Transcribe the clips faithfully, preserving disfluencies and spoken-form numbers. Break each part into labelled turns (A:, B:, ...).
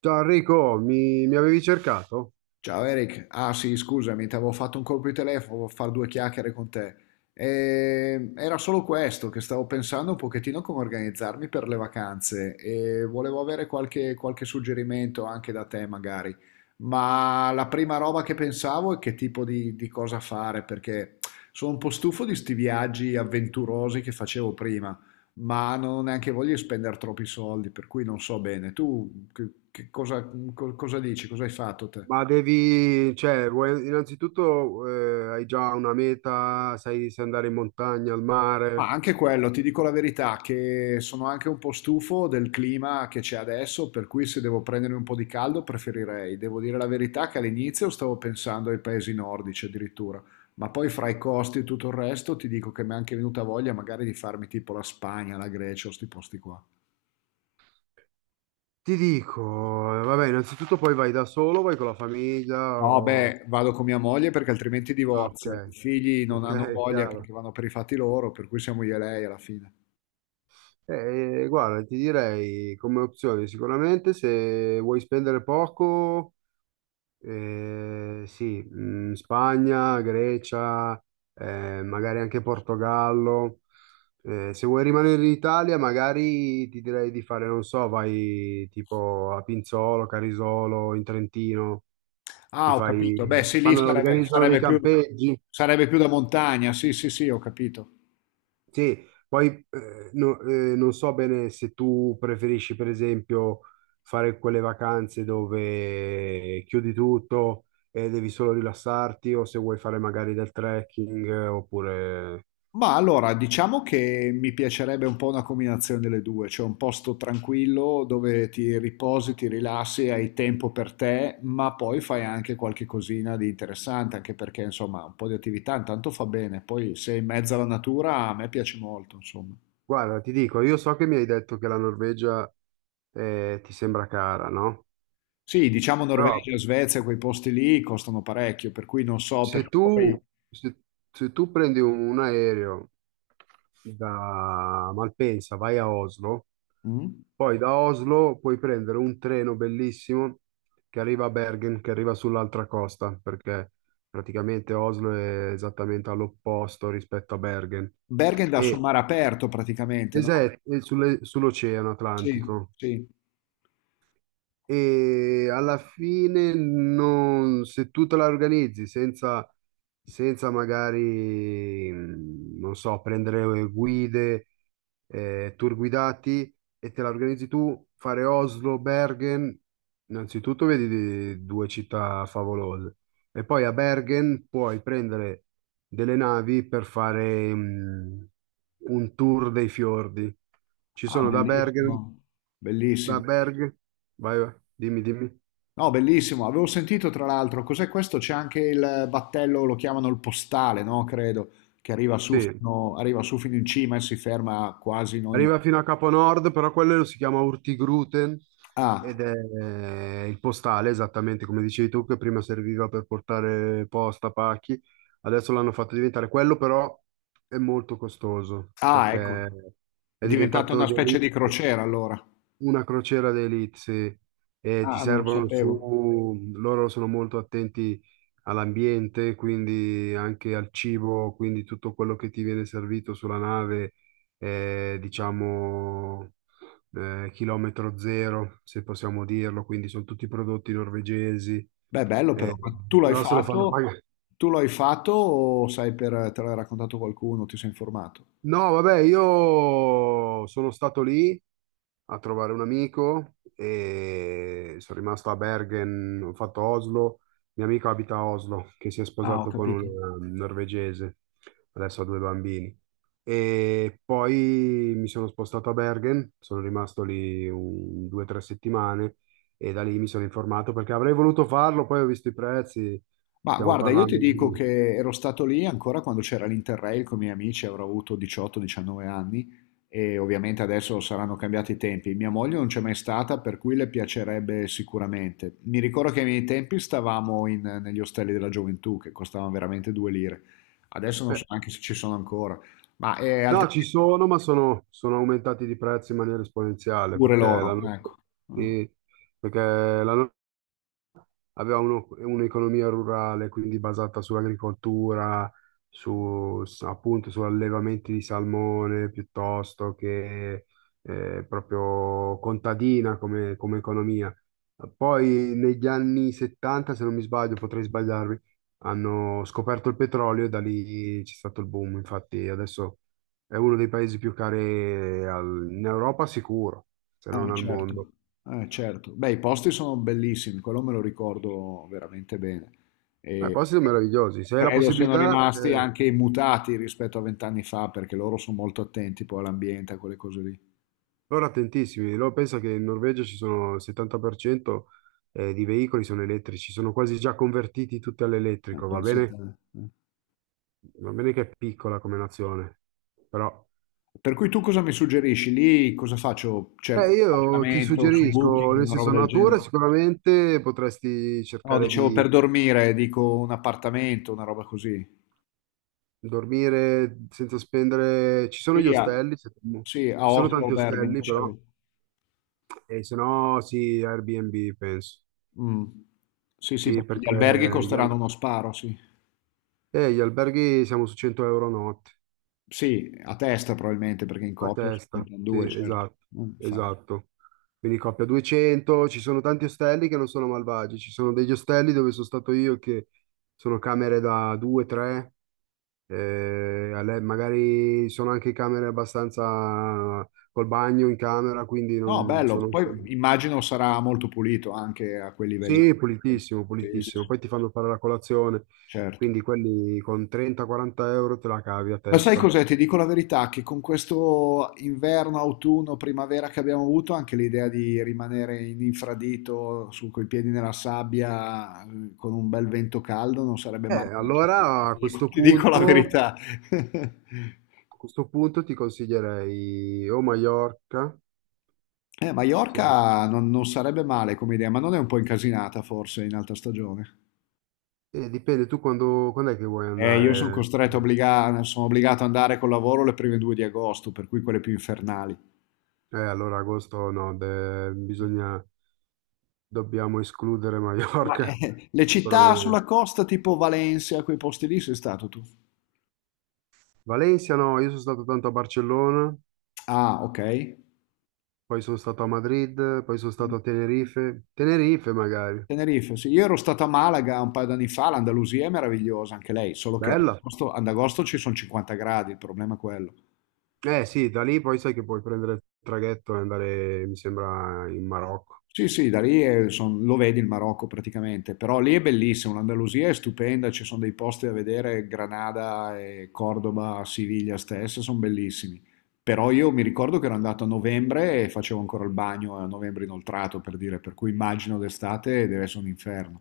A: Ciao Enrico, mi, mi avevi cercato?
B: Ciao Eric, ah sì, scusami, ti avevo fatto un colpo di telefono per fare due chiacchiere con te. E era solo questo, che stavo pensando un pochettino come organizzarmi per le vacanze e volevo avere qualche, qualche suggerimento anche da te magari. Ma la prima roba che pensavo è che tipo di, di cosa fare, perché sono un po' stufo di sti viaggi avventurosi che facevo prima, ma non ho neanche voglia di spendere troppi soldi, per cui non so bene. Tu che- che cosa, co- cosa dici? Cosa hai fatto te?
A: Ma devi, cioè, vuoi- innanzitutto eh, hai già una meta, sai se andare in montagna, al
B: Ma
A: mare?
B: anche quello, ti dico la verità, che sono anche un po' stufo del clima che c'è adesso, per cui se devo prendermi un po' di caldo preferirei. Devo dire la verità che all'inizio stavo pensando ai paesi nordici addirittura, ma poi fra i costi e tutto il resto ti dico che mi è anche venuta voglia magari di farmi tipo la Spagna, la Grecia o sti posti qua.
A: Ti dico, eh, vabbè, innanzitutto poi vai da solo, vai con la famiglia
B: No,
A: o...
B: beh, vado con mia moglie perché altrimenti
A: Ah, ok,
B: divorzia. I figli non
A: ok,
B: hanno voglia
A: chiaro.
B: perché vanno per i fatti loro, per cui siamo io e lei alla fine.
A: Eh, guarda, ti direi come opzione sicuramente se vuoi spendere poco. Eh, sì, mm, Spagna, Grecia, eh, magari anche Portogallo. Eh, se vuoi rimanere in Italia, magari ti direi di fare, non so, vai tipo a Pinzolo, Carisolo, in Trentino, ti
B: Ah, ho
A: fai,
B: capito. Beh, sì, lì
A: fanno,
B: sarebbe,
A: organizzano dei
B: sarebbe più,
A: campeggi.
B: sarebbe più da montagna. Sì, sì, sì, ho capito.
A: Sì, poi eh, no- eh, non so bene se tu preferisci, per esempio, fare quelle vacanze dove chiudi tutto e devi solo rilassarti, o se vuoi fare magari del trekking, eh, oppure...
B: Ma allora, diciamo che mi piacerebbe un po' una combinazione delle due, cioè un posto tranquillo dove ti riposi, ti rilassi, hai tempo per te, ma poi fai anche qualche cosina di interessante, anche perché insomma un po' di attività intanto fa bene, poi sei in mezzo alla natura, a me piace molto, insomma.
A: Guarda, ti dico, io so che mi hai detto che la Norvegia eh, ti sembra cara, no?
B: Sì, diciamo
A: Però
B: Norvegia, Svezia, quei posti lì costano parecchio, per cui non so
A: Se
B: perché
A: tu,
B: poi...
A: se- se tu prendi un, un aereo da Malpensa, vai a Oslo,
B: Mm?
A: poi da Oslo puoi prendere un treno bellissimo che arriva a Bergen, che arriva sull'altra costa, perché praticamente Oslo è esattamente all'opposto rispetto a Bergen.
B: Bergen dà sul
A: E,
B: mare aperto praticamente,
A: es-
B: no?
A: è- è sulle- sull'Oceano
B: Sì,
A: Atlantico.
B: sì.
A: E alla fine non, se tu te la organizzi senza, senza magari, mh, non so, prendere guide, eh, tour guidati e te la organizzi tu, fare Oslo, Bergen, innanzitutto vedi di- due città favolose e poi a Bergen puoi prendere delle navi per fare, mh, un tour dei fiordi. Ci
B: Ah,
A: sono da Bergen,
B: bellissimo,
A: da
B: bellissimo.
A: Berg, vai, vai, dimmi, dimmi.
B: No, bellissimo. Avevo sentito tra l'altro, cos'è questo? C'è anche il battello, lo chiamano il postale, no? Credo, che arriva su
A: Sì,
B: fino, arriva su fino in cima e si ferma quasi in ogni...
A: arriva fino a Capo Nord, però quello si chiama Urtigruten
B: Ah,
A: ed è eh, il postale, esattamente come dicevi tu, che prima serviva per portare posta, pacchi, adesso l'hanno fatto diventare quello, però è molto costoso
B: ah,
A: perché
B: ecco. È
A: è
B: diventata
A: diventato
B: una specie di
A: delitto.
B: crociera allora.
A: Una crociera d'élite, sì, e ti
B: Ah, non lo
A: servono
B: sapevo.
A: su, loro sono molto attenti all'ambiente, quindi anche al cibo, quindi tutto quello che ti viene servito sulla nave è, diciamo, eh, chilometro zero, se possiamo dirlo, quindi sono tutti prodotti norvegesi,
B: Beh, bello però.
A: eh,
B: Ma tu l'hai
A: però se lo fanno
B: fatto?
A: pagare.
B: Tu l'hai fatto o sai per... te l'ha raccontato qualcuno? Ti sei informato?
A: No, vabbè, io sono stato lì a trovare un amico e sono rimasto a Bergen, ho fatto Oslo. Mio amico abita a Oslo, che si è
B: Ah, ho
A: sposato con
B: capito.
A: una norvegese, adesso ha due bambini. E poi mi sono spostato a Bergen, sono rimasto lì un, due o tre settimane e da lì mi sono informato perché avrei voluto farlo, poi ho visto i prezzi,
B: Ma
A: stiamo
B: guarda, io Ma- ti
A: parlando
B: dico
A: di...
B: che ero stato lì ancora quando c'era l'Interrail con i miei amici, avrò avuto diciotto diciannove anni e ovviamente adesso saranno cambiati i tempi. Mia moglie non c'è mai stata, per cui le piacerebbe sicuramente. Mi ricordo che ai miei tempi stavamo in- negli ostelli della gioventù che costavano veramente due lire. Adesso non so
A: eh,
B: neanche se ci sono ancora, ma è
A: No,
B: altrimenti
A: ci sono, ma sono, sono aumentati di prezzo in maniera esponenziale
B: pure
A: perché
B: loro,
A: l'hanno
B: ecco.
A: sì, perché l'hanno aveva uno- un'economia rurale, quindi basata sull'agricoltura, su, su- appunto su allevamenti di salmone piuttosto che eh, proprio contadina come, come economia. Poi negli anni settanta, se non mi sbaglio, potrei sbagliarmi, hanno scoperto il petrolio e da lì c'è stato il boom. Infatti adesso è uno dei paesi più cari al- in Europa sicuro, se non
B: Ah,
A: al mondo.
B: certo, ah, certo. Beh, i posti sono bellissimi, quello me lo ricordo veramente bene.
A: Ma i
B: E
A: posti sono meravigliosi. Se hai la
B: credo siano
A: possibilità,
B: rimasti
A: eh.
B: anche immutati rispetto a vent'anni fa, perché loro sono molto attenti poi all'ambiente, a quelle cose lì.
A: Loro attentissimi, loro pensa che in Norvegia ci sono il settanta per cento eh, di veicoli sono elettrici, sono quasi già convertiti tutti
B: Eh,
A: all'elettrico, va
B: pensa
A: bene?
B: te, eh.
A: Va bene che è piccola come nazione, però
B: Per cui tu cosa mi suggerisci? Lì cosa faccio? Cerco
A: eh,
B: un
A: io ti
B: appartamento su
A: suggerisco,
B: Booking,
A: nel
B: una roba
A: senso
B: del
A: natura
B: genere?
A: sicuramente potresti
B: No,
A: cercare
B: dicevo
A: di
B: per dormire, dico un appartamento, una roba così.
A: dormire senza spendere, ci sono gli
B: Sì, a,
A: ostelli, se-
B: sì, a
A: ci sono
B: Oslo, o
A: tanti
B: Bergen,
A: ostelli però,
B: dicevo.
A: e se no sì, Airbnb penso,
B: Mh. Sì, sì,
A: sì
B: perché gli
A: perché
B: alberghi
A: gli,
B: costeranno
A: al-
B: uno sparo, sì.
A: eh, gli alberghi siamo su cento euro notte.
B: Sì, a testa probabilmente, perché in
A: A
B: coppia se ne
A: testa,
B: pren
A: sì,
B: due, certo.
A: esatto,
B: Mh, infatti.
A: esatto. Quindi coppia duecento, ci sono tanti ostelli che non sono malvagi, ci sono degli ostelli dove sono stato io che sono camere da due, tre, magari sono anche camere abbastanza col bagno in camera, quindi
B: No,
A: non
B: bello,
A: sono...
B: poi
A: insomma.
B: immagino sarà molto pulito anche a quei livelli.
A: Sì, pulitissimo,
B: Sì, sì,
A: pulitissimo.
B: sì,
A: Poi ti fanno fare la colazione,
B: certo.
A: quindi quelli con trenta-quaranta euro te la cavi a
B: Ma sai
A: testa.
B: cos'è? Ti dico la verità, che con questo inverno, autunno, primavera che abbiamo avuto, anche l'idea di rimanere in infradito, su coi piedi nella sabbia, eh, con un bel vento caldo, non sarebbe
A: Eh,
B: male.
A: allora a
B: Ti dico
A: questo
B: ti dico la
A: punto...
B: verità.
A: A questo punto ti consiglierei o Maiorca,
B: Eh,
A: se-
B: Maiorca non, non sarebbe male come idea, ma non è un po' incasinata forse in alta stagione?
A: eh, dipende tu quando, quando è che vuoi
B: Eh, io sono
A: andare.
B: costretto, obbliga- sono obbligato ad andare col lavoro le prime due di agosto, per cui quelle più infernali.
A: Eh, allora agosto no, de- bisogna, dobbiamo escludere
B: Ma,
A: Maiorca,
B: eh, le città sulla
A: sicuramente.
B: costa tipo Valencia, quei posti lì sei stato tu?
A: Valencia no, io sono stato tanto a Barcellona,
B: Ah, ok.
A: poi sono stato a Madrid, poi sono
B: Mm,
A: stato a Tenerife. Tenerife magari,
B: Tenerife, sì. Io ero stato a Malaga un paio d'anni fa, l'Andalusia è meravigliosa anche lei, solo che ad
A: bella.
B: agosto, ad agosto ci sono cinquanta gradi, il problema è quello.
A: Eh sì, da lì poi sai che puoi prendere il traghetto e andare, mi sembra, in Marocco.
B: Sì, sì, da lì è- son- lo vedi il Marocco praticamente, però lì è bellissimo, l'Andalusia è stupenda, ci sono dei posti da vedere, Granada e Cordoba, Siviglia stessa, sono bellissimi. Però io mi ricordo che ero andato a novembre e facevo ancora il bagno a novembre inoltrato, per dire, per cui immagino d'estate deve essere un inferno.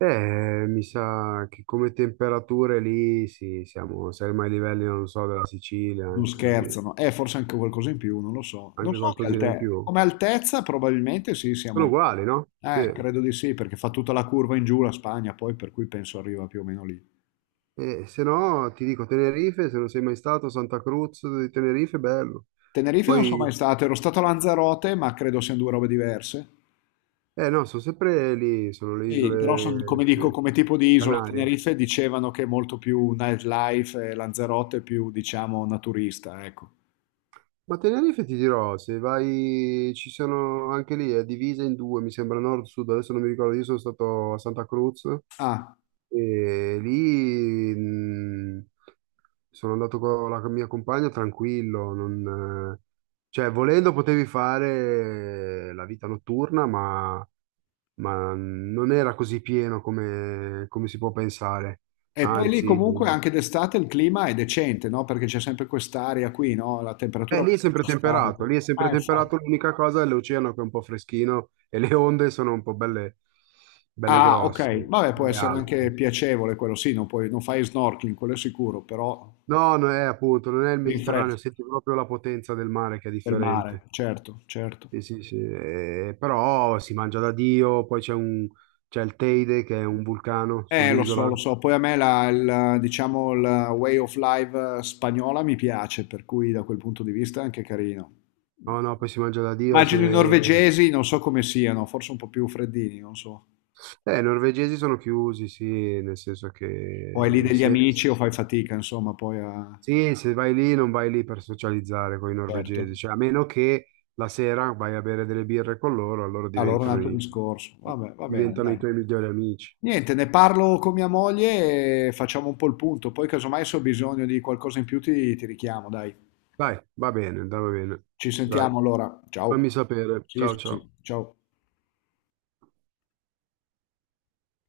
A: Eh, mi sa che come temperature lì sì, siamo, siamo ai livelli, non so, della Sicilia,
B: Non
A: anche così,
B: scherzano, eh, forse anche qualcosa in più, non lo so. Non
A: anche
B: so che
A: qualcosina in
B: altezza,
A: più.
B: come altezza probabilmente sì, siamo
A: Sono
B: lì.
A: uguali, no? Sì.
B: Eh, credo di sì, perché fa tutta la curva in giù la Spagna, poi per cui penso arriva più o meno lì.
A: E se no, ti dico Tenerife, se non sei mai stato, Santa Cruz di Tenerife, bello.
B: Tenerife non sono
A: Poi,
B: mai stato, ero stato a Lanzarote, ma credo siano due robe diverse.
A: eh no, sono sempre lì, sono le
B: Sì, però son- come
A: isole,
B: dico,
A: sì,
B: come tipo di isola,
A: Canarie.
B: Tenerife dicevano che è molto più nightlife e Lanzarote più, diciamo, naturista, ecco.
A: Ma Tenerife ti dirò, se vai, ci sono anche lì, è divisa in due, mi sembra nord-sud, adesso non mi ricordo, io sono stato a Santa Cruz
B: Ah,
A: e lì mh, sono andato con la mia compagna tranquillo, non, eh, cioè volendo potevi fare la vita notturna, ma, ma non era così pieno come, come si può pensare,
B: e poi lì
A: anzi...
B: comunque anche d'estate il clima è decente, no? Perché c'è sempre quest'aria qui, no? La temperatura
A: Eh,
B: è
A: lì è sempre
B: abbastanza
A: temperato,
B: stabile.
A: lì è sempre
B: Ah, infatti.
A: temperato, l'unica cosa è l'oceano che è un po' freschino e le onde sono un po' belle, belle
B: Ah, ok.
A: grosse,
B: Vabbè, può
A: belle
B: essere anche
A: alte.
B: piacevole quello, sì, non puoi- non fai snorkeling, quello è sicuro, però
A: No, non è appunto, non è il
B: ti
A: Mediterraneo,
B: rinfresca
A: senti proprio la potenza del mare che è
B: del mare,
A: differente.
B: certo, certo.
A: Sì, sì, sì. Eh, però si mangia da Dio, poi c'è un, c'è il Teide che è un vulcano
B: Eh, lo so,
A: sull'isola.
B: lo so. Poi a me la, il, diciamo, la way of life eh, spagnola mi piace, per cui da quel punto di vista è anche carino.
A: No, no, poi si mangia da Dio. Se...
B: Immagino i norvegesi, non so come siano, forse un po' più freddini, non so.
A: Eh, i norvegesi sono chiusi, sì, nel senso
B: O hai lì
A: che
B: degli
A: se,
B: amici o fai fatica, insomma, poi a...
A: sì, se vai lì non vai lì per socializzare con i norvegesi,
B: Certo.
A: cioè a meno che la sera vai a bere delle birre con loro, allora
B: Allora un
A: diventano
B: altro
A: i,
B: discorso. Vabbè, va bene,
A: diventano i
B: dai.
A: tuoi migliori amici.
B: Niente, ne parlo con mia moglie e facciamo un po' il punto. Poi casomai se ho bisogno di qualcosa in più ti, ti richiamo, dai.
A: Dai, va bene, dai, va bene.
B: Ci
A: Dai,
B: sentiamo allora. Ciao.
A: fammi sapere.
B: Sì,
A: Ciao,
B: sì,
A: ciao.
B: sì. Ciao.